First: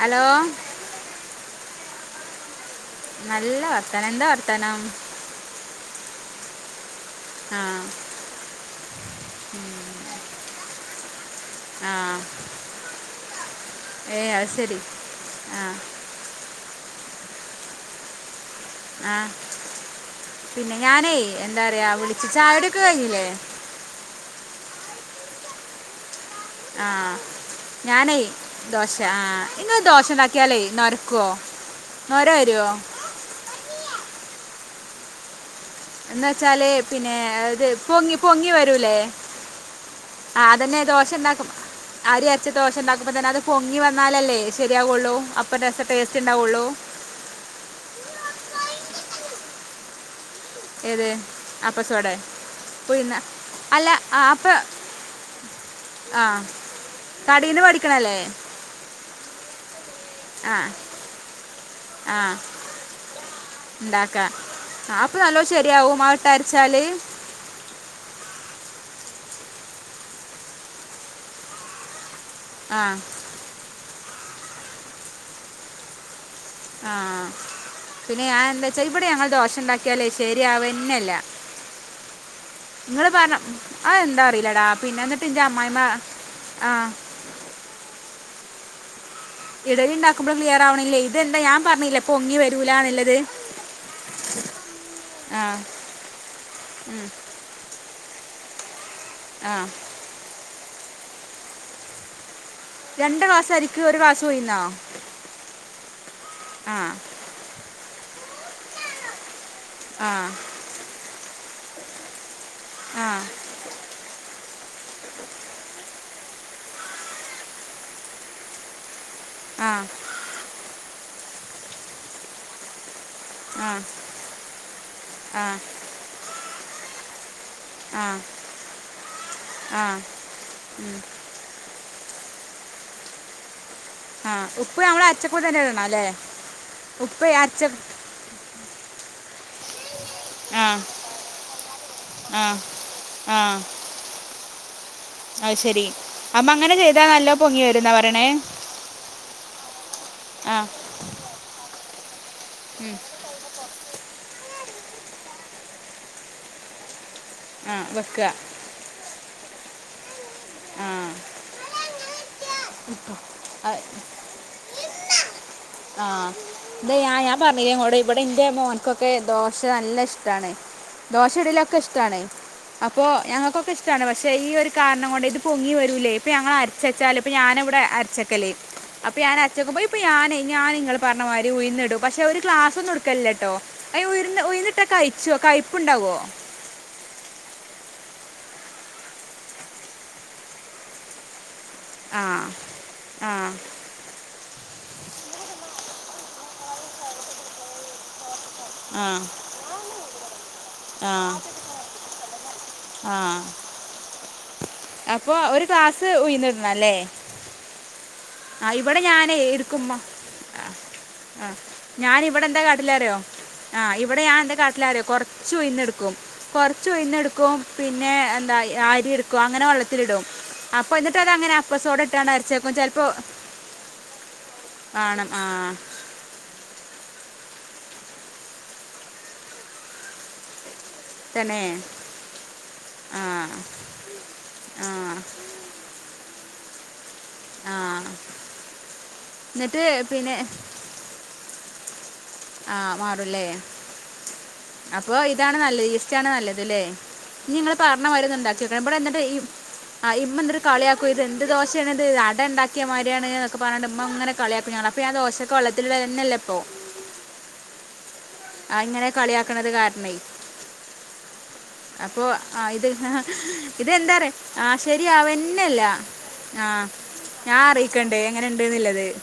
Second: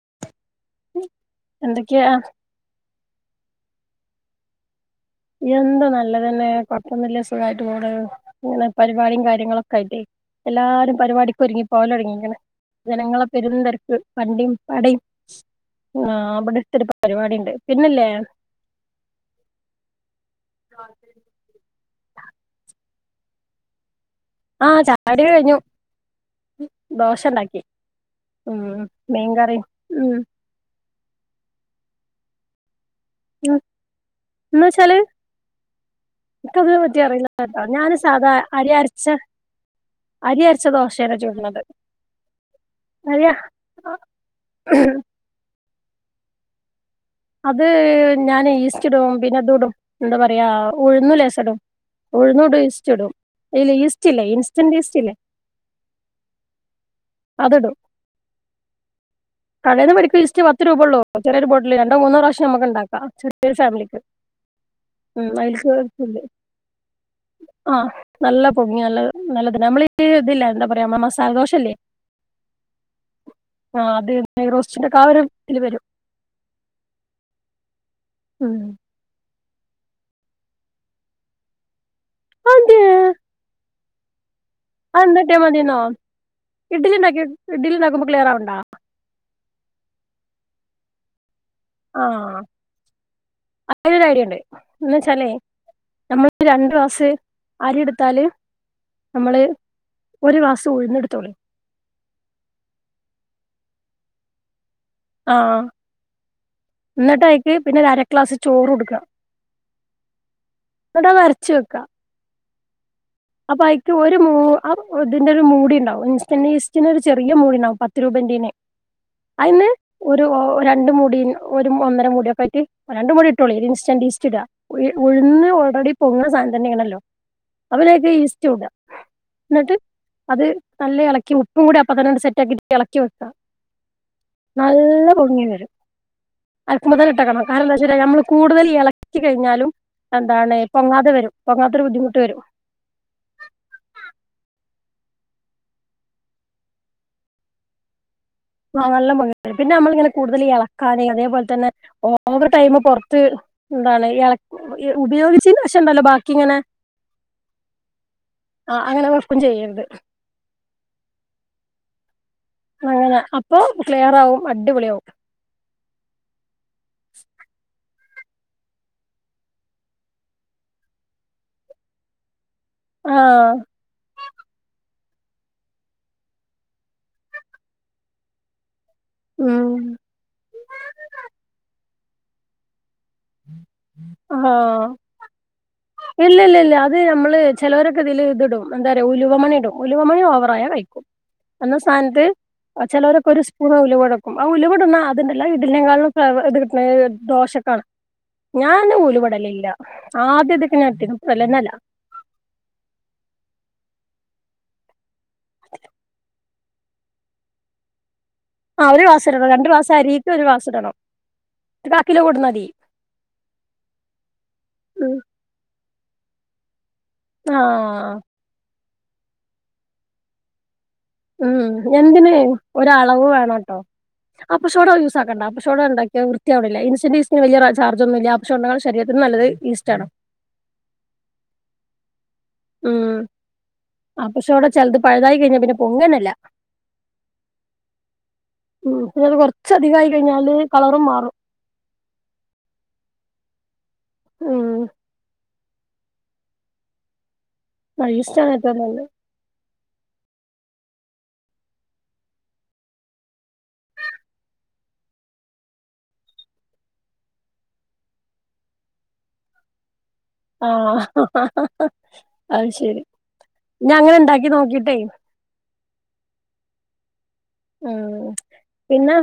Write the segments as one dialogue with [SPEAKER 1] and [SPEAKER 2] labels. [SPEAKER 1] Hello
[SPEAKER 2] എന്തൊക്കെയാ
[SPEAKER 1] നല്ല വർത്തനം എന്താ വർത്തനം
[SPEAKER 2] എന്ത് നല്ലതന്നെ കൊഴ പ്പം ഇല്ല
[SPEAKER 1] ആ
[SPEAKER 2] സുഖമായിട്ട് പോണ ഇങ്ങനെ പരിപാടിയും കാര്യങ്ങളൊക്കെ ആയിട്ടേ എല്ലാരും പരിപാടിക് ഒരുങ്ങിപ്പോ
[SPEAKER 1] ആ
[SPEAKER 2] പോവൽ തുടങ്ങിന് ജനങ്ങളെ പെരുന്തർക്ക്
[SPEAKER 1] ഏ അത്
[SPEAKER 2] വണ്ടിയും
[SPEAKER 1] ശരി
[SPEAKER 2] പടയും ആ അവിടെ അടുത്തരു പരിപാടി ഉണ്ട് പിന്നല്ലേ
[SPEAKER 1] ആഹ പിന്നെ ഞാനെ എന്താ പറയാ വിളിച്ച ചാഴ കുടിയൊക്കെ കഴിഞ്ഞില്ലേ
[SPEAKER 2] ആഹ ചായുടി കഴിഞ്ഞു
[SPEAKER 1] ആഹ
[SPEAKER 2] ദോശ ഇണ്ടാക്കി
[SPEAKER 1] ഞാനെ
[SPEAKER 2] ഉം
[SPEAKER 1] ദോശ ആഹ
[SPEAKER 2] മീൻകറിം
[SPEAKER 1] ഇങ്ങള് ദോശ
[SPEAKER 2] ഉം
[SPEAKER 1] ഉണ്ടാക്കിയാലേ ന്നരു ക്കുവോ നൊരവെരുവോ
[SPEAKER 2] ആ എന്ന് വെച്ചാല്
[SPEAKER 1] എന്ന് വെച്ചാൽ
[SPEAKER 2] ഇൻക്കതിനെ പറ്റി
[SPEAKER 1] പിന്നെ
[SPEAKER 2] അറീല്ല ട്ടോ
[SPEAKER 1] ഇത്
[SPEAKER 2] ഞാൻ
[SPEAKER 1] പൊങ്ങി പൊങ്ങി
[SPEAKER 2] അരി
[SPEAKER 1] വരൂലേ
[SPEAKER 2] അരച്ച ദോശേല്ല ചൂട്ണത്
[SPEAKER 1] ആരി അരച്ച ദോശ ഉണ്ടാക്കുമ്പ തന്നെ അത് പൊങ്ങി വന്നാലല്ലേ ശെരിയാവുള്ളൂ അപ്പം രസ ടേസ്റ്റ് ഉണ്ടാവൊള്ളൂ
[SPEAKER 2] അത് ഞാന് ഈസ്റ്റ്ടും പിന്നെതുടും എന്താ പറ്
[SPEAKER 1] ഏത്
[SPEAKER 2] ഉഴന്ന് ലേശടും
[SPEAKER 1] അപ്പസോടെ
[SPEAKER 2] ഉഴുന്നുടുംഈച്സ്റ്റ്ടും
[SPEAKER 1] പുഴുന്ന
[SPEAKER 2] ഇല്ല
[SPEAKER 1] അല്ല ആ,
[SPEAKER 2] ഈസ്റ്റ്ല്ലേ
[SPEAKER 1] അപ്പ
[SPEAKER 2] ഇൻസ്റ്റൻറ് ഇസ്റ്റ്ല്ലേ
[SPEAKER 1] ആ കടീന്ന് വേടിക്ക്ണല്ലേ
[SPEAKER 2] കടേന്ന് മേടിക് ഈസ്റ്റ് പത്ത് രൂപോള്ളൂ ചെറിയൊരു ബോട്ടില് രണ്ടോ
[SPEAKER 1] ആ
[SPEAKER 2] മൂന്നോ പ്രാവ്യം നമുക്ക് ഉണ്ടാക്ക ചെറിയൊരു ഫാമിലിക്ക്
[SPEAKER 1] ഉണ്ടാക്കാം ആ അപ്പ നല്ലോ
[SPEAKER 2] അതിലേക്ക്
[SPEAKER 1] ശരിയാവും
[SPEAKER 2] ഇല്ലേ?
[SPEAKER 1] അതിട്ടരച്ചാല്
[SPEAKER 2] ആ നല്ല പൊങ്ങി നല്ലത് നമ്മൾ ഈ ഇതില്ലേ എന്താ പറയാ അമ്മളെ മസാലദോശല്ലേ
[SPEAKER 1] ആ
[SPEAKER 2] ആ അത് നെയ് റോസ്റ്റിക്കെ ആ ഒരു ഇതിൽ വരും
[SPEAKER 1] ആ പിന്നെ ഞാ
[SPEAKER 2] ഉം.
[SPEAKER 1] എന്താ വച്ചാ ഇവിടെ ഞങ്ങൾ ദോഷ് ണ്ടാക്കിയാലേ ശെരിയാവെന്നല്ല ഇങ്ങള് പറഞം ആ എന്താ അറീ
[SPEAKER 2] ആന്താട്ടിയാമതീന്നോ
[SPEAKER 1] ആ
[SPEAKER 2] ഇഡ്ലി ഇണ്ടാകി ഇഡ്ലി ണ്ടക്കുമ്പോ ക്ലിയറാവ്ണ്ടോ
[SPEAKER 1] ഇടലി ഇണ്ടാക്കുമ്പളും ക്ലിയറാണില്ലേ ഇതെന്താ ഞാൻ പറഞ്ഞില്ല പ്പൊങ്ങി വെരൂലന്ന്ള്ളത്
[SPEAKER 2] അയിന് ഒരൈഡ്യണ്ട് എന്ന്ച്ചാലേ നമ്മൾ രണ്ട്
[SPEAKER 1] ഉം,
[SPEAKER 2] ക്ലാസ്സ് അരിത്ത് ത്താല് നമ്മള്
[SPEAKER 1] ആ
[SPEAKER 2] ഒരു ക്ലാസ് ഉഴുന്ന് ഇട്ത്തോളീ
[SPEAKER 1] രണ്ട് ക്ലാസ് അരിക്ക് ഒരു ക്ലാസ് ഉയിന്നോ
[SPEAKER 2] ആ ഇന്നട്ടയ്ക്ക് പിന്നെ ഒര് അരക്ലാസ് ചോറുട്ക്കാ
[SPEAKER 1] ആ
[SPEAKER 2] ച് വെക്കാ
[SPEAKER 1] ആ
[SPEAKER 2] അപ്പൊ അയിക്ക് ഒരു മൂ ഇതിന്റെ ഒരു മൂടി ഉണ്ടാവും ഇൻസ്റ്റൻ്റ് ഈസ്റ്റിൻ്റെ ഒരു ചെറിയ മൂടി ഉണ്ടാവും പത്ത് രൂപ് പിന്നെ
[SPEAKER 1] ആ
[SPEAKER 2] അയിന്ന് ഒരു രണ്ട് മുടി ഒരു ഒന്നര മുടിയൊകായിറ്റ് രണ്ട് മുടി ഇട്ടോളി
[SPEAKER 1] ആ
[SPEAKER 2] ഇത് ഇൻസ്റ്റന്റ് ഈസ്റ്റ് ഇടാ
[SPEAKER 1] ആ
[SPEAKER 2] ഉഴന്ന് ഓൾറെഡി പൊങ്ങ്ണ സാനം തന്നേണല്ലോ
[SPEAKER 1] ആ
[SPEAKER 2] ഈസ്റ്റും ഇടാ ന്നട്ട്
[SPEAKER 1] ആ
[SPEAKER 2] അത് നല്ലോ എളക്കി ഉപ്പും കൂടി അപ് അപ്പതെന്നാട്ട് സെറ്റാക്കക്കിട്ട് എളക്കി വെക്കാ
[SPEAKER 1] ആ ഉപ്പ് നമ്മള അരച്ചപ്പം തന്നെ ഇടണം ല്ലേ
[SPEAKER 2] അരക്കുമ്പം തെന്നെ ഇട്ടെകണം കാരണംന്താ വെച്ചാ നമ്മള് കൂടുൽ എളക് എളകി കഴിഞ്ഞാലും എന്താണ്
[SPEAKER 1] ആ
[SPEAKER 2] പൊങ്ങാതെ വരും പൊങ്ങാത്തൊരു ബുദ്ധിമുട്ട് വരും
[SPEAKER 1] ആ ആ അത് ശരി അപ്പ അങ്ങനെ ചെയ്താ നല്ലോ പൊങ്ങി വരുംന്നാ പറിണേ
[SPEAKER 2] ആ നല്ലംപൊങ്ങി വരും പിന്നെ അമ്മളിങ്ങനെ കൂടുതൽ
[SPEAKER 1] ആ
[SPEAKER 2] എളക്കാന് അതേപോലെ തന്നെ ഓവർ ടൈമ് പൊർത്ത് എന്താണ് എൾ ഇ ഉപയോഗിച്ചീന്ന് ശേഷണ്ടല്ലോ ബാക്കി ഇങ്ങനെ
[SPEAKER 1] ആ വെക്കുക
[SPEAKER 2] ആഹ് അങ്ങനെ വെക്കും ചെയ്യരുത്
[SPEAKER 1] ആ
[SPEAKER 2] അങ്ങനെ അപ്പൊ
[SPEAKER 1] അത്
[SPEAKER 2] ക്ലിയർ ആവും അടിപൊളിയാവും
[SPEAKER 1] ആ ഇത് ഞാൻ ഞാൻ പറഞ്ഞില്ലേ ഇങ്ങളോട് ഇവിടെ ഇന്റെ മോൻക്കൊക്കെ ദോശ നല്ല ഇഷ്ടാണ് ദോശി ഇഡ്ലിയൊക്കെ ഇഷ്ടാണ് അപ്പോ
[SPEAKER 2] ആഹ്
[SPEAKER 1] ഞങ്ങൾക്കൊക്കെ ഇഷ്ടമാണ് പക്ഷെ ഈ ഒരു കാര് കൊണ്ട് ഇത് പൊങ്ങി വരൂലേ ഇപ്പ ഞങ്ങള് അരച്ചച്ചാല് ഇപ്പ ഞാനാ ഇവടെ അരച്ചക്കല് അപ്പൊ ഞൻ
[SPEAKER 2] ഉം
[SPEAKER 1] അര്ച്ചെക്കുമ്പ ഇപ്പ ഞാനെ ഞാൻ നിങ്ങള് പർ ഉഴുന്നിടും പക്ഷെ ഒരു ക്ലാസ്സ് ഒന്നും എടുക്കലില്ല കേട്ടോ ഉഴുന്ന് ഉഴുന്നിട്ടാ
[SPEAKER 2] ആഹ്
[SPEAKER 1] കയ്ച്ച് പോവും കയ്പ്പ്
[SPEAKER 2] ഇല്ല ഇല്ല ഇല്ല അത് നമ്മള് ചിലവരൊക്കെ ഇതില് ഇത് ഇടും എന്താ പറയാ ഉലുവമണി ഇടും ഉലുവമണി ഓവറായാ കയ്‌ക്കും എന്ന
[SPEAKER 1] ആ
[SPEAKER 2] സ്ഥാനത്ത് ചിലവരൊക്കെ
[SPEAKER 1] ആ
[SPEAKER 2] ഒരു സ്പൂണ് ഉലുവ ഇടും ആഹ് ഉലുവ ഇടുന്ന അത്ണ്ടല്ലോ ഇഡലിയേക്കാളും ഇത് കിട്ടണേ ദോശക്കാണ് ഞാൻ
[SPEAKER 1] ആ
[SPEAKER 2] ഉലുവ ഇടലില്ല ആദ്യത്തെ
[SPEAKER 1] ആ ആ
[SPEAKER 2] [unintelligible]
[SPEAKER 1] അപ്പൊ ഒരു ഗ്ലാസ് ഉയുന്നിടണം അല്ലേ ആഹ്
[SPEAKER 2] ആ
[SPEAKER 1] ഇവിടെ
[SPEAKER 2] ഒരു ക്ലാസ്
[SPEAKER 1] ഞാനേ
[SPEAKER 2] ഇടണം രണ്ട് ക്ലാസ്
[SPEAKER 1] എടുക്കുമ്മ
[SPEAKER 2] അരിക്ക് ഒരു ക്ലാസ് ഇടണം
[SPEAKER 1] ആഹ്
[SPEAKER 2] ഒരു കാ
[SPEAKER 1] ഞാൻ
[SPEAKER 2] കിലോ
[SPEAKER 1] ഇവിടെ
[SPEAKER 2] കൊടുന്ന
[SPEAKER 1] എന്താ
[SPEAKER 2] മതി
[SPEAKER 1] കാട്ടിലാറിയോ ആഹ് ഇവിടെ ഞാൻ എന്ത കാട്ടിലാറിയോ
[SPEAKER 2] ഉം
[SPEAKER 1] കൊറച്ച് ഉഴുന്ന് എടുക്കും കൊറച്ച് ഉഴുന്ന് എടുക്കും പിന്നെ
[SPEAKER 2] ആഹ്
[SPEAKER 1] എന്താ അരി എടുക്കും അങ്ങനെ വെള്ളത്തിലിടും അപ്പൊ എന്നിട്ട് അതെങ്ങനാ അപ്പ സോഡ ഇട്ടാണോ അരച്ചേ ചെലപ്പോ
[SPEAKER 2] വേണം കേട്ടോ അപ്പ സോഡ യൂസ് ആക്കണ്ട
[SPEAKER 1] ആ
[SPEAKER 2] അപ്പസോഡാ ഉണ്ടാക്കിയ വൃത്തിയാവി ഇൻസ്റ്റന്റ് ഈസ്റ്റിന് വലിയ ചാർജ്ജ് ഒന്നും ഇല്ല പക്ഷെ നമ്മളെ ശരീത്തിന് നല്ലത് ഈസ്റ്റ് ആണ്
[SPEAKER 1] തന്നെ
[SPEAKER 2] ഉം
[SPEAKER 1] ആ
[SPEAKER 2] അപ്പസോഡ
[SPEAKER 1] ആ
[SPEAKER 2] ചിലത് പഴുതായി കഴിഞ്ഞ പിന്നെ ട്ടണില്ല
[SPEAKER 1] ആഹ്
[SPEAKER 2] ഉം പിന്നെ അത് കൊറച്ചധികം ആയി കഴിഞ്ഞാല് കളറും മാറും
[SPEAKER 1] ആഹ് മാറൂല്ലേ
[SPEAKER 2] ഉം
[SPEAKER 1] അപ്പോ ഇതാ നല്ലത് ഈസ്റ്റാണ് നല്ലത് ല്ലേ ഇനി നിങ്ങള് പറഞ്ഞ
[SPEAKER 2] ആ
[SPEAKER 1] മാതിരി ഒന്ന്
[SPEAKER 2] ഈസ്റ്റാണ്
[SPEAKER 1] ഇണ്ടാക്കി
[SPEAKER 2] ഏറ്റവും
[SPEAKER 1] വെക്കണം ഇവിടെ
[SPEAKER 2] നല്ലത്
[SPEAKER 1] എന്നിട്ട് ഈ ആ ഇമ്മ എന്ത്‌ര് കളിയാക്കും ഇത് എന്ത് ദോശയാണ് ഇത് അട ഇണ്ടാക്കിയ മാതിരിയാണ് എന്നൊക്കെ പറഞ്ഞിണ്ട് ഇമ്മ ഇങ്ങനെ കളിയാക്കും ഞങ്ങളെ ആ ദോശയൊക്കെ വെള്ളത്തിലുള്ളത് തന്നെയല്ലേ അപ്പോ ആഹ് ഇങ്ങനെ കളിയാക്കണത് കാരണായി
[SPEAKER 2] ആഹ്
[SPEAKER 1] അപ്പോ ആ
[SPEAKER 2] അത്
[SPEAKER 1] ഇത്
[SPEAKER 2] ശരി ഞാൻ
[SPEAKER 1] ഇതെന്താ
[SPEAKER 2] അങ്ങനെ
[SPEAKER 1] പറ
[SPEAKER 2] ഉണ്ടാക്കി
[SPEAKER 1] ആഹ്
[SPEAKER 2] നോക്കിട്ടേ
[SPEAKER 1] ശരിയാവന്നെയില്ല ആഹ്
[SPEAKER 2] ഉം പിന്നെ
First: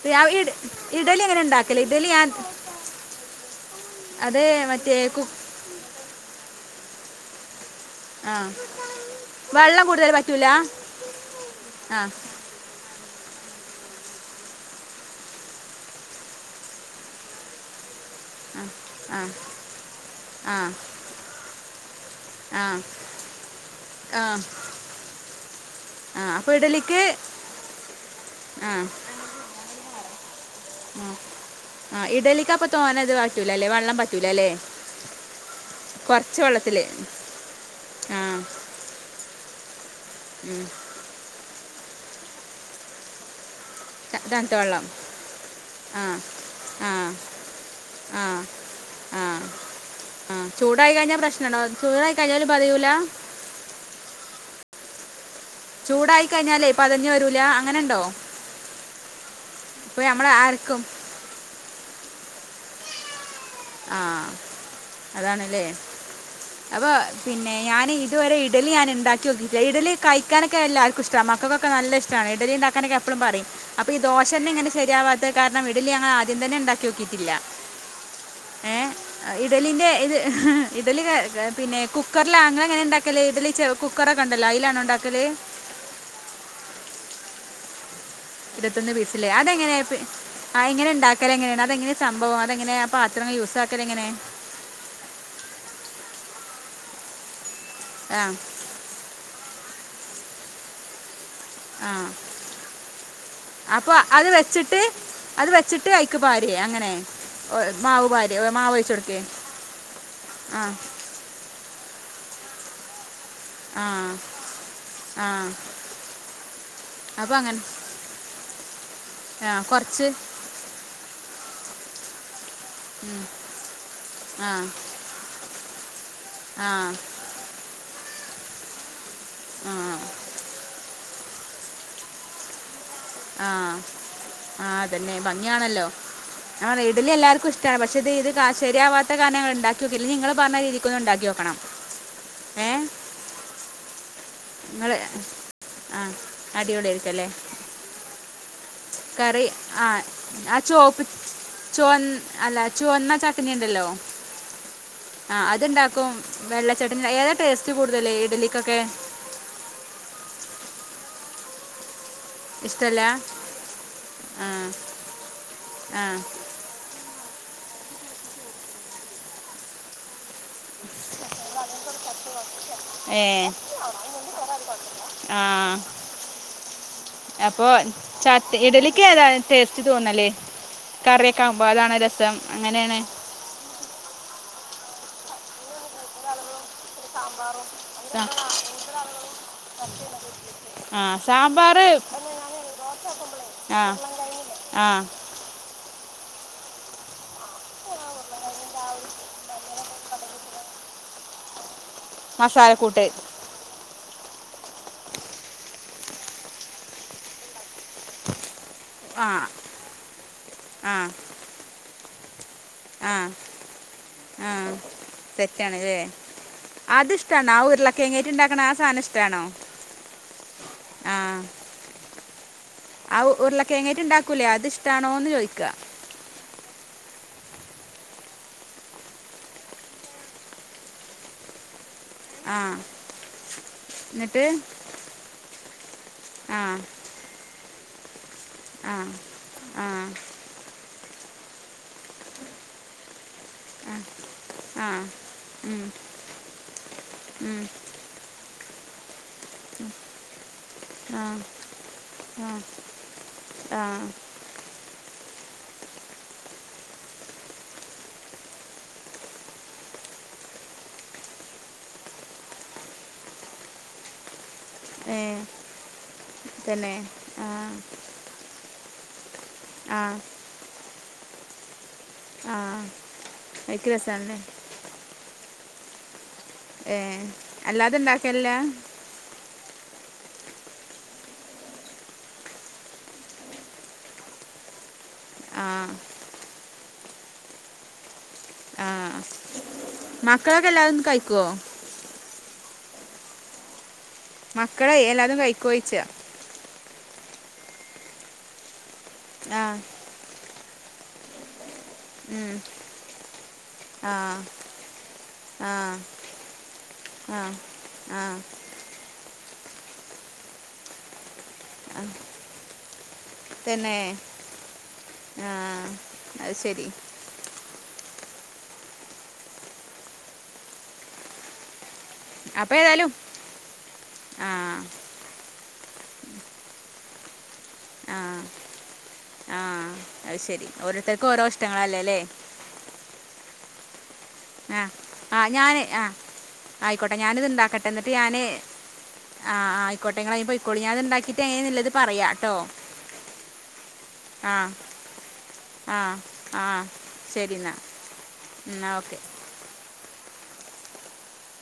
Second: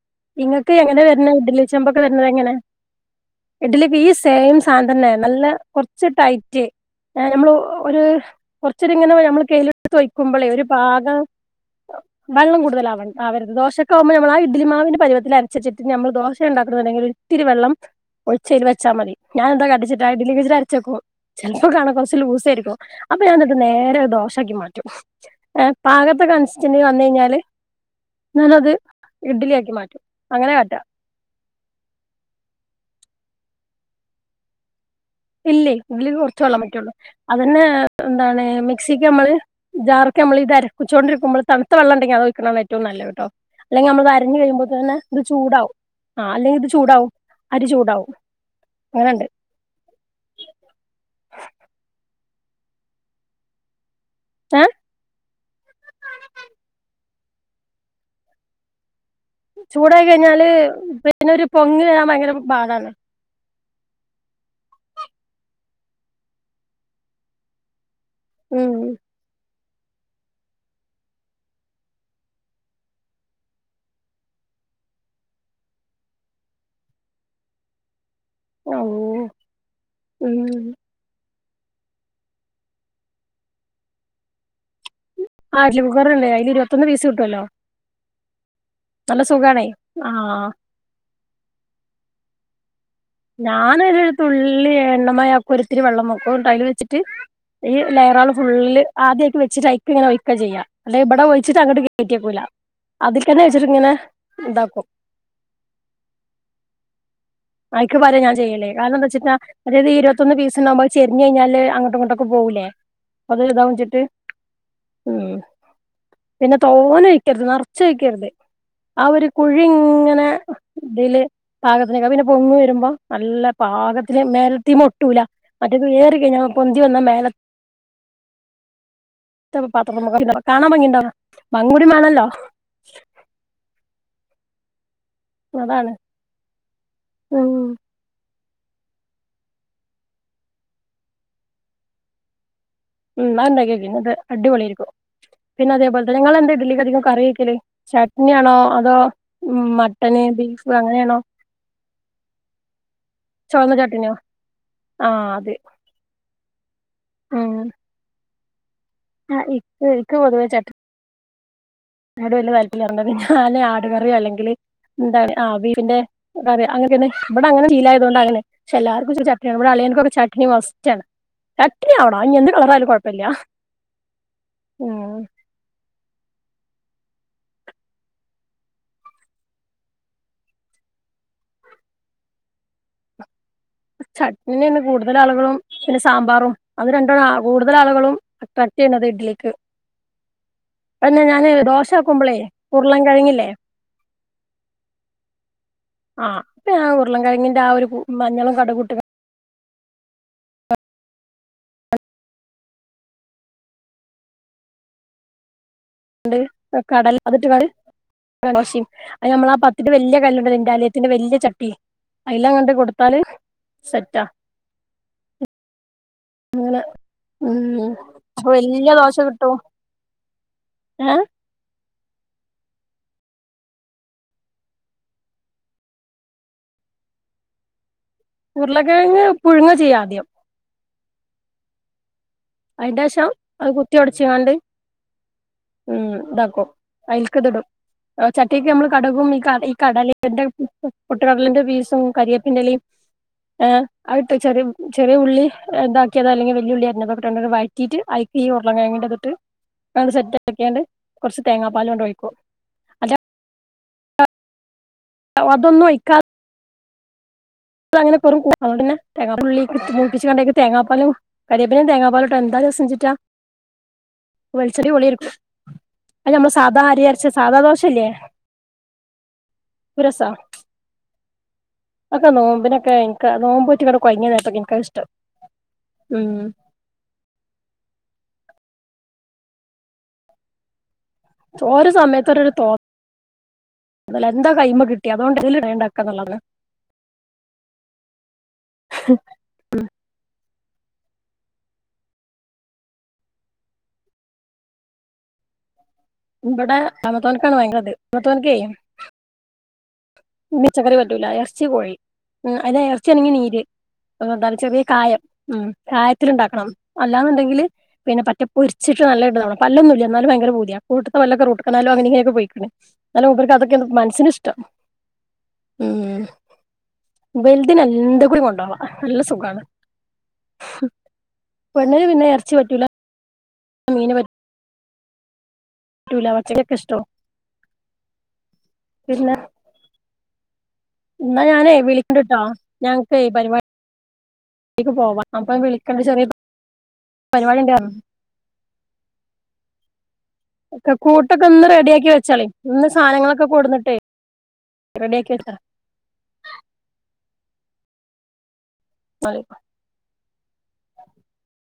[SPEAKER 1] ഇത് ആ ഇഡ്-
[SPEAKER 2] നിങ്ങക്ക് എങ്ങനെ വരണേ ഇഡലി
[SPEAKER 1] ഉണ്ടാക്കല്
[SPEAKER 2] ചെമ്പൊക്കെ വരണത്
[SPEAKER 1] ഞാൻ
[SPEAKER 2] എങ്ങനെ ഇഡലി ഈ
[SPEAKER 1] അത്
[SPEAKER 2] സെയിം സാധനം
[SPEAKER 1] മറ്റേ
[SPEAKER 2] തന്നെ
[SPEAKER 1] കു
[SPEAKER 2] നല്ല കുറച്ച് ടൈറ്റ് നമ്മള് ഒരു
[SPEAKER 1] ആ
[SPEAKER 2] കുറച്ചൊരു ഇങ്ങനെ നമ്മൾ
[SPEAKER 1] വെള്ളം
[SPEAKER 2] കയ്യിലെടുത്ത്
[SPEAKER 1] കൂടുതൽ പറ്റൂല
[SPEAKER 2] വയ്ക്കുമ്പോളേ ഒരു പാകം
[SPEAKER 1] ആ
[SPEAKER 2] കൂടുതലവ ആവരുത് ദോശക്കാകുമ്പോ നമ്മൾ ആ ഇഡലി മാവിന്റെ പരുവത്തിൽ അരച്ച് വച്ചിട്ട് നമ്മൾ ദോശ ഉണ്ടാക്കുന്നുണ്ടെങ്കിൽ ഇത്തിരി വെള്ളം ഒഴിച്ച് അതിൽ വച്ചാൽ മതി
[SPEAKER 1] ആ
[SPEAKER 2] ഞാൻ എന്താ കാട്ടിച്ചിട്ടാ ഇഡ്ഡലി
[SPEAKER 1] ആ
[SPEAKER 2] അരച്ചേക്കും ചിലപ്പോ കാണാം കുറച്ച് ലൂസ്
[SPEAKER 1] ആ
[SPEAKER 2] ആയിരിക്കും അപ്പൊ ഞാൻ എന്ത് കാട്ടും നേരെ അത്
[SPEAKER 1] ആ
[SPEAKER 2] ദോശയാക്കി മാറ്റും ഏഹ്
[SPEAKER 1] ആ അപ്പോൾ
[SPEAKER 2] [unintelligible]
[SPEAKER 1] ഇഡലിക്ക്
[SPEAKER 2] കഴിഞ്ഞാല് ഞാനത് ഇഡലി ആക്കി മാറ്റും അങ്ങനെ കാട്ടല്.
[SPEAKER 1] ആഹ് ആഹ് ഇഡലിക്ക് അപ്പൊ തോനേ ഇത് പറ്റൂല അല്ലെ വെള്ളം പറ്റൂല അല്ലേ
[SPEAKER 2] ഇല്ലേ ഇതില് കുറച്ച് വെള്ളം പറ്റുള്ളൂ അതന്നെ
[SPEAKER 1] ആ
[SPEAKER 2] എന്താണ് മിക്സി ക്ക് നമ്മള് ജാറക്കെ നമ്മള് ഇതരകുച്ചോണ്ടിരിക്കുമ്പോള് തണുത്ത വെള്ളം ഉണ്ടെങ്കി അതൊഴിക്കണാണ് ഏറ്റവും നല്ലത് ട്ടോ അല്ലെങ്കി നമ്മൾത്
[SPEAKER 1] ത-
[SPEAKER 2] അരഞ്ഞ്
[SPEAKER 1] തണുത്ത
[SPEAKER 2] വരുമ്പോ
[SPEAKER 1] വെള്ളം
[SPEAKER 2] തന്നെ ഇത് ചൂടാവും
[SPEAKER 1] ആ
[SPEAKER 2] ആഹ് അല്ലെങ്കിൽ ഇത്
[SPEAKER 1] ആ
[SPEAKER 2] ചൂടാവും അരി ചൂടാവും
[SPEAKER 1] ആ
[SPEAKER 2] അങ്ങനൊണ്ട്
[SPEAKER 1] ആഹ് ചൂടായി കഴിഞ്ഞാൽ പ്രശ്നം ഉണ്ടോ ചൂടായി കഴിഞ്ഞാലും പതയൂലാ
[SPEAKER 2] ഏഹ്
[SPEAKER 1] ചൂടായി കഴിഞ്ഞാലേ പതഞ്ഞു വരൂല അങ്ങനെ ഇണ്ടോ
[SPEAKER 2] ചൂടായി കഴിഞ്ഞാല് പിന്നെ ഒരു പൊങ്ങി വരാൻ ഭയങ്കര പാടാണ്
[SPEAKER 1] ആഹ് അതാണല്ലേ അപ്പൊ പിന്നെ ഞാന് ഇതുവരെ ഇഡലി
[SPEAKER 2] ഉം
[SPEAKER 1] ഞൻ ഇണ്ടാക്കി നോക്കി ഇഡലി കഴിക്കാനൊക്കെ എല്ലാവർക്കും ഇഷ്ടാ മക്കൾക്കൊക്കെ നല്ല ഇഷ്ടാ ഇഡലി ഇണ്ടാക്കാനൊക്ക എപ്പളും പറയും അപ്പൊ ഈ ദോശന്നെ ഇങ്ങനെ ശെരിയാവാത്ത കാരണം ഇഡലി ഞങ്ങൾ ആദ്യം തന്നെ ഇണ്ടാക്കി നോക്കിട്ടില്ല
[SPEAKER 2] ഓ
[SPEAKER 1] ഏഹ് ഇഡലിന്റെ ഇത്
[SPEAKER 2] ഉം
[SPEAKER 1] ഇഡലി ക പിന്നെ കുക്കറിലാ ഇങ്ങൾ എങ്ങനെ ഉണ്ടാക്കല് ഇഡലി കുക്കർ ഒക്കെ ഉണ്ടല്ലോ അതിലാണോ ഉണ്ടാക്കല്
[SPEAKER 2] ആ ജൂഗറല്ലേ അതില് ഇരുപത്തൊന്ന് പീസ് കിട്ടുവല്ലോ
[SPEAKER 1] ഇരുപത്തൊന്ന് പീസില്ലേ അതെങ്ങനെയ ആ എങ്ങനെ ഉണ്ടാക്കല് എങ്ങനെയാണ് അതെങ്ങനെയാണ് സംഭവം അതെങ്ങനെയ
[SPEAKER 2] ഞാനൊരു തുള്ളി എണ്ണമയാക്കും ഒത്തിരി വെള്ളം നോക്കും ടൈൽ വെച്ചിട്ട് ഈ
[SPEAKER 1] ആ
[SPEAKER 2] ലെയറ ഫുള് ആദ്യം ഒക്കെ വെച്ചിട്ട് ടൈപ്പ് ഇങ്ങനെ വെക്കുക ചെയ്യ അല്ല ഇവിടെ വിളിച്ചിട്ട് അങ്ങട്ട് കേക്കൂല
[SPEAKER 1] അപ്പൊ അത് വെച്ചിട്ട് അത് വെച്ചിട്ട് കയിക്ക് പടില്ല അങ്ങനെ ഒ-
[SPEAKER 2] ആയിക്ക്
[SPEAKER 1] മാവ്
[SPEAKER 2] പകരം ഞാൻ
[SPEAKER 1] പാരേ ഒ-
[SPEAKER 2] ചെയ്യല്ലേ
[SPEAKER 1] മാവ് ഒഴിച്ച്
[SPEAKER 2] കാരണം എന്താ
[SPEAKER 1] കൊടുക്കേ
[SPEAKER 2] വെച്ചട്ടാ അതായത് ഇരുപത്തൊന്ന്
[SPEAKER 1] ആ
[SPEAKER 2] പീസ് നമ്മൾ ചെരിഞ്ഞ് കഴിഞ്ഞാല് അങ്ങ അങ്ങേട്ട് ഒക്കെ പോകൂലേ അത് ഇതാ
[SPEAKER 1] ആ
[SPEAKER 2] വച്ചിട്ട്
[SPEAKER 1] ആ
[SPEAKER 2] പിന്നെ തോന
[SPEAKER 1] അപ്പോൾ
[SPEAKER 2] ഒഴിക്കരുത്
[SPEAKER 1] അങ്ങനെ
[SPEAKER 2] നറച്ച് ഒഴിക്കരുത് ആ ഒരു കുഴി ഇങ്ങനെ ഇതില് പാകത്തിനേക്കെ പിന്നെ പൊങ്ങി വരുമ്പോ നല്ല പാകത്തിന്
[SPEAKER 1] ആ
[SPEAKER 2] മേലത്തി മൊട്ടൂല മറ്റൊനീ പിന്നെ
[SPEAKER 1] ആ
[SPEAKER 2] പൊന്തി വന്ന മേല ഇത്ര
[SPEAKER 1] ആ
[SPEAKER 2] പാത്ര നമുക്ക് കാണാൻ ഭംഗിണ്ടാവ ഭംഗിയും കൂടി വേണല്ലോ
[SPEAKER 1] ആ ആ തന്നെ ഭംഗിയാണല്ലോ
[SPEAKER 2] അതാണ്
[SPEAKER 1] ആണ് ഇഡലി
[SPEAKER 2] ഉം
[SPEAKER 1] എല്ലാവർക്കും ഇഷ്ട്ട പക്ഷെ ഇത് ആ ശരിയാവാത്ത കാരണം ഞങ്ങള് ഉണ്ടാക്കി നോകില്ല ഇനി നിങ്ങൾ പറഞ്ഞ രീതിക്ക് ഒന്ന് ഉണ്ടാക്കി നേക്കണം ഏ
[SPEAKER 2] ഉം ഇന്നാ ഉണ്ടാക്കി നേക്കിയത് അടിപൊളിയായ്രിക്കും.
[SPEAKER 1] നിങ്ങൾ
[SPEAKER 2] പിന്നെ
[SPEAKER 1] ആ
[SPEAKER 2] അതേപോലെ തന്നെ ഇങ്ങളെന്താ ഇഡലീക്ക് അധികം
[SPEAKER 1] അടിപൊളിയായിരിക്കും
[SPEAKER 2] കറി
[SPEAKER 1] അല്ലേ
[SPEAKER 2] ഒഴിക്കല് ചട്നിയാണോ അതോ
[SPEAKER 1] കറി
[SPEAKER 2] ഉം
[SPEAKER 1] ആ
[SPEAKER 2] മട്ടന്
[SPEAKER 1] ആ
[SPEAKER 2] ബീഫ്
[SPEAKER 1] ചോപ്പ്
[SPEAKER 2] അങ്ങനെയാണോ
[SPEAKER 1] ചുവ അല്ല ചുവന്ന ചട്നി
[SPEAKER 2] ചുവന്ന
[SPEAKER 1] ഉണ്ടല്ലോ
[SPEAKER 2] ചട്നിയോ ആഹ്
[SPEAKER 1] ആ
[SPEAKER 2] അത്
[SPEAKER 1] അത്ണ്ടാക്കും ചട്നി ഏതാ ടേസ്റ്റ് കൂടുതല് ഇഡലിക്കൊക്കെ
[SPEAKER 2] ആ ഇക്ക് ഇൻക്ക് പൊതുവെ ചട് നിനോട് വലിയ
[SPEAKER 1] ഇഷ്ടമല്ല
[SPEAKER 2] താല്പര്യം ഇല്ല പർഞ്ഞത്. അല്ലേ ആട്കറിയോ
[SPEAKER 1] ആ
[SPEAKER 2] അല്ലെങ്കില് എന്താണ് ആ ബിഫിന്റെ
[SPEAKER 1] ആ
[SPEAKER 2] കറി അങ്ങനൊക്കേണ് ഇവിടെ അങ്ങനെ ശീലായതോണ്ട് അങ്ങനെ പക്ഷെ എല്ലാർക്കും ഇച്ചിരി ചട്ണി വേണം ഇവിടെ അളിയനിക്കൊക്കെ ചട്ണി മസ്റ്റാണ് ചട്നി ആവണം അ ഇഞ് എന്ത് കളറായാലും കുഴപ്പില്ല
[SPEAKER 1] കളറായാലും കുഴപ്പല്ല. ആഹ് അപ്പൊ ചട് ഇഡലിക്ക് ഏതാ ടേസ്റ്റ് തോന്നല് കറിയൊക്കെ ആവുമ്പൊ അതാണൊ രസം അങ്ങനെണ്
[SPEAKER 2] ചട്നി തന്നെ കൂടുതൽ ആളുകളും പിന്നെ സാമ്പാറും അത് രണ്ടൂ ആണ് ആ കൂടുതൽ ആളുകളും
[SPEAKER 1] സ-
[SPEAKER 2] [unintelligible] ചെയ്യുന്നത് ഇഡലിക്ക്
[SPEAKER 1] ആ
[SPEAKER 2] പിന്നെ ഞാന്
[SPEAKER 1] സാമ്പാർ
[SPEAKER 2] ദോശ വെക്കുമ്പളേ ഉരുളൻ കിഴങ്ങില്ലേ
[SPEAKER 1] ആ ആ
[SPEAKER 2] ആ അപ്പം ഞാൻ ഉരുളൻ കിഴങ്ങിന്റെ ആ ഒരു കു മഞ്ഞളും കടുകും ഇട്ട് ക
[SPEAKER 1] മസാലക്കൂട്ട്
[SPEAKER 2] ണ്ട് കടല അതിട്ട് കാണ്ട് ദോശിം അതിന് നമ്മള് ആ പത്തിരി വല്യ കല്ലുണ്ടല്ലോ
[SPEAKER 1] ആ
[SPEAKER 2] ഇൻ്റാലിയത്തിൻ്റെ വല്യ ചട്ടി അയിലങ്ങട്
[SPEAKER 1] ആ ആ തെറ്റാണ്ല്ലേ അത് ഇഷ്ടാണോ ആ
[SPEAKER 2] ഉം
[SPEAKER 1] ഉരുളക്കിഴങ്ങേറ്റ്
[SPEAKER 2] അപ്പൊ
[SPEAKER 1] ഉണ്ടാക്ണ ആ
[SPEAKER 2] വല്യ
[SPEAKER 1] സാധനം
[SPEAKER 2] ദോശ
[SPEAKER 1] ഇഷ്ടാണോ
[SPEAKER 2] കിട്ടും ഏഹ്
[SPEAKER 1] ആ ഉരുളകിഴങ്ങേറ്റ് ഉണ്ടാക്കൂലേ അത് ഇഷ്ടാണോന്ന് ചോദിക്ക
[SPEAKER 2] ഉരുളകിഴങ്ങ് പുഴുങ്ങ ചെയ്യാ ആദ്യം
[SPEAKER 1] ആ
[SPEAKER 2] അയിന്റെശം അത്
[SPEAKER 1] എന്നിട്ട്
[SPEAKER 2] കുത്തിയൊടച്ച്കാണ്ട് ഉം
[SPEAKER 1] ആ
[SPEAKER 2] ഇതാകും അയിൽക്ക് ഇത്ടും ഓ ചക്ക്യക്ക് നമ്മള്
[SPEAKER 1] ആ
[SPEAKER 2] കടകും ഈ ഈ
[SPEAKER 1] ആ
[SPEAKER 2] കടലേൻ്റെ [unintelligible] പൊട്ട് കടലേന്റെ ഫീസും കരിയപ്പിൻ്റെയിലയും ഏഹ് അഅ് ട്ട് ചെറിം
[SPEAKER 1] ആ
[SPEAKER 2] ചെറിയ ഉള്ളി
[SPEAKER 1] ഉം
[SPEAKER 2] ഇതാക്കിയത് അല്ലെങ്കിൽ വെല്യുള്ളി അരിഞ്ഞതൊ ഇട്ടാട്ടാണ്ട്
[SPEAKER 1] ഉം
[SPEAKER 2] വഴറ്റിട്ട് അയ്ക്ക് ഈ ഉരുളകിഴങ്ങിൻ്റെ ഇത്ട്ട് അതാണ്ട് സെറ്റ് ആക്കിയാണ്ട്
[SPEAKER 1] ആ
[SPEAKER 2] കുറച്ച് തേങ്ങാപ്പാലും ആണ്ട് ഒഴിക്കും
[SPEAKER 1] ആ
[SPEAKER 2] അല്ല
[SPEAKER 1] ആ
[SPEAKER 2] അതൊന്നും ഒഴിക്കാ തെ അങ്ങനെ വെറും [unintelligible] അതോണ്ടിന്നെ തേങ്ങാ [unintelligible] ഉള്ളിക്ക്ട്ത്ത് മൂപ്പിച്ച്കാണ്ട് അയ്ക്ക് തേങ്ങാപ്പാലും കരിയേപ്പിൻ്റെലിം തേങ്ങാപ്പാലും ഇട്ട് എന്താ ര സംഞ്ചിട്ടാ
[SPEAKER 1] [inaudible]
[SPEAKER 2] വെളിച്ചെറി
[SPEAKER 1] ഏ
[SPEAKER 2] പൊളിരിക്കും. അത് ഞമ്മൾ സാധാ
[SPEAKER 1] തന്നെ
[SPEAKER 2] അരി അരച്ച
[SPEAKER 1] ആ
[SPEAKER 2] സാദാ ദോശല്ലേ തു
[SPEAKER 1] ആ
[SPEAKER 2] രസാ
[SPEAKER 1] ആ
[SPEAKER 2] നോമ്പിനൊക്കെ ഇൻക്ക്. നോമ്പ്
[SPEAKER 1] എനിക്ക്
[SPEAKER 2] നോറ്റ് കൊഴങ്ങിയ
[SPEAKER 1] രസമാണല്ലേ
[SPEAKER 2] നേരത്തൊക്കെ ഇൻക്ക താ ഇഷ്ടം ഉം
[SPEAKER 1] ഏഹ് അല്ലാതെ ഇണ്ടാക്കൽല്ല
[SPEAKER 2] ഓരൊ സമയത്തൊരരൊ തോ ന്നല. എന്താ കൈമ കിട്ടിയെ അതോണ്ട്
[SPEAKER 1] ആ
[SPEAKER 2] [unintelligible] ഇണ്ടാക്കാന്നുള്ളതാണ്
[SPEAKER 1] ആ
[SPEAKER 2] ഉം
[SPEAKER 1] മക്കളൊക്കെ എല്ലാരും കഴിക്കോ മക്കളെ എല്ലാതും കൈക്കോ ചോയ്ച്ച
[SPEAKER 2] ഇവിടെ അമത്തോൻക്കാണ് ഭയങ്കരത്. അമത്തോൻക്കെ
[SPEAKER 1] ആ
[SPEAKER 2] മിച്ചക്കറി പറ്റൂല. എറച്ചി കോഴി.
[SPEAKER 1] ഉം
[SPEAKER 2] അയ്‌ലെ എറച്ചി അണെങ്കി നീര്
[SPEAKER 1] ആ
[SPEAKER 2] [unintelligible] ചെറിയ കായം. ഉം
[SPEAKER 1] ആ
[SPEAKER 2] കായത്തില് ഇണ്ടാക്കണം.
[SPEAKER 1] ആ
[SPEAKER 2] അല്ലാന്നുണ്ടെങ്കില്
[SPEAKER 1] ആ
[SPEAKER 2] പിന്നെ പറ്റെ പൊരിച്ച് [unintelligible] പല്ലൊന്നുല്ല. എന്നാലും ഭയങ്കര പൂതിയ. കോട്ട്ത്തെ പല്ലൊക്ക റൂട്ട് കനാലും അങ്ങനിം ഇങ്ങനൊക്കെ പൊയിക്ക്ണ് ഇന്നാലും മൂപ്പർക്ക് അതൊക്കെ ആണ്
[SPEAKER 1] തന്നെ
[SPEAKER 2] മനസ്സിന് ഇഷ്ടം.
[SPEAKER 1] ആ
[SPEAKER 2] ഊം
[SPEAKER 1] അത് ശരി
[SPEAKER 2] ബെൽ തിലെന്തെകൂടി കൊണ്ടോണം അല്ല സുഖാണ് ഹും [unintelligible] ഇങ്ങള് പിന്നെ എർച്ചി
[SPEAKER 1] അപ്പോൾ
[SPEAKER 2] പറ്റൂല
[SPEAKER 1] ഏതായാലും
[SPEAKER 2] മീന പ
[SPEAKER 1] ആ
[SPEAKER 2] റ്റൂല വച്ചതൊക്കെഷ്ടാ
[SPEAKER 1] ആ
[SPEAKER 2] പിന്നെ
[SPEAKER 1] ആ അത് ശരി ഓരോരുത്തർക്കും
[SPEAKER 2] എന്നാ
[SPEAKER 1] ഓരോ
[SPEAKER 2] ഞാനേ
[SPEAKER 1] ഇഷ്ടങ്ങളല്ലേ അല്ലേ
[SPEAKER 2] വിളിക്കണ്ട്ട്ടോ ഞൻക്കെ പരിവാ
[SPEAKER 1] ആഹ് ആഹ് ഞാന്
[SPEAKER 2] വിളിക്കണ്ട്
[SPEAKER 1] ആഹ്
[SPEAKER 2] ചെറിയ
[SPEAKER 1] ആയിക്കോട്ടെ ഞാന്ത്
[SPEAKER 2] പരിപാടി
[SPEAKER 1] ണ്ടാക്കട്ടെ
[SPEAKER 2] ഉണ്ടായിരുന്നു
[SPEAKER 1] എന്ന്ട്ട് ഞാന് ആഹ് ആഹ് അയ്ക്കോട്ടെ ഇങ്ങളയ്ന് പൊയ്ക്കോളി
[SPEAKER 2] ഒക്കെ
[SPEAKER 1] ഞാന് ത്ണ്ടാക്കീട്ട്
[SPEAKER 2] കൂട്ടൊക്കെ ഒന്ന്
[SPEAKER 1] അയ്ന്ന്ല്ലത്
[SPEAKER 2] റെഡിയാക്കി
[SPEAKER 1] പറയാ
[SPEAKER 2] വെച്ചാളി
[SPEAKER 1] ട്ടോ
[SPEAKER 2] ഇന്ന് സാധനങ്ങളൊക്കെ കൊടുന്നിട്ടേ
[SPEAKER 1] ആഹ്
[SPEAKER 2] റെഡിയാക്കി
[SPEAKER 1] ആഹ് ആഹ് ശെരി ന്നാ ന്നാ ഓക്കെ
[SPEAKER 2] വെച്ചോ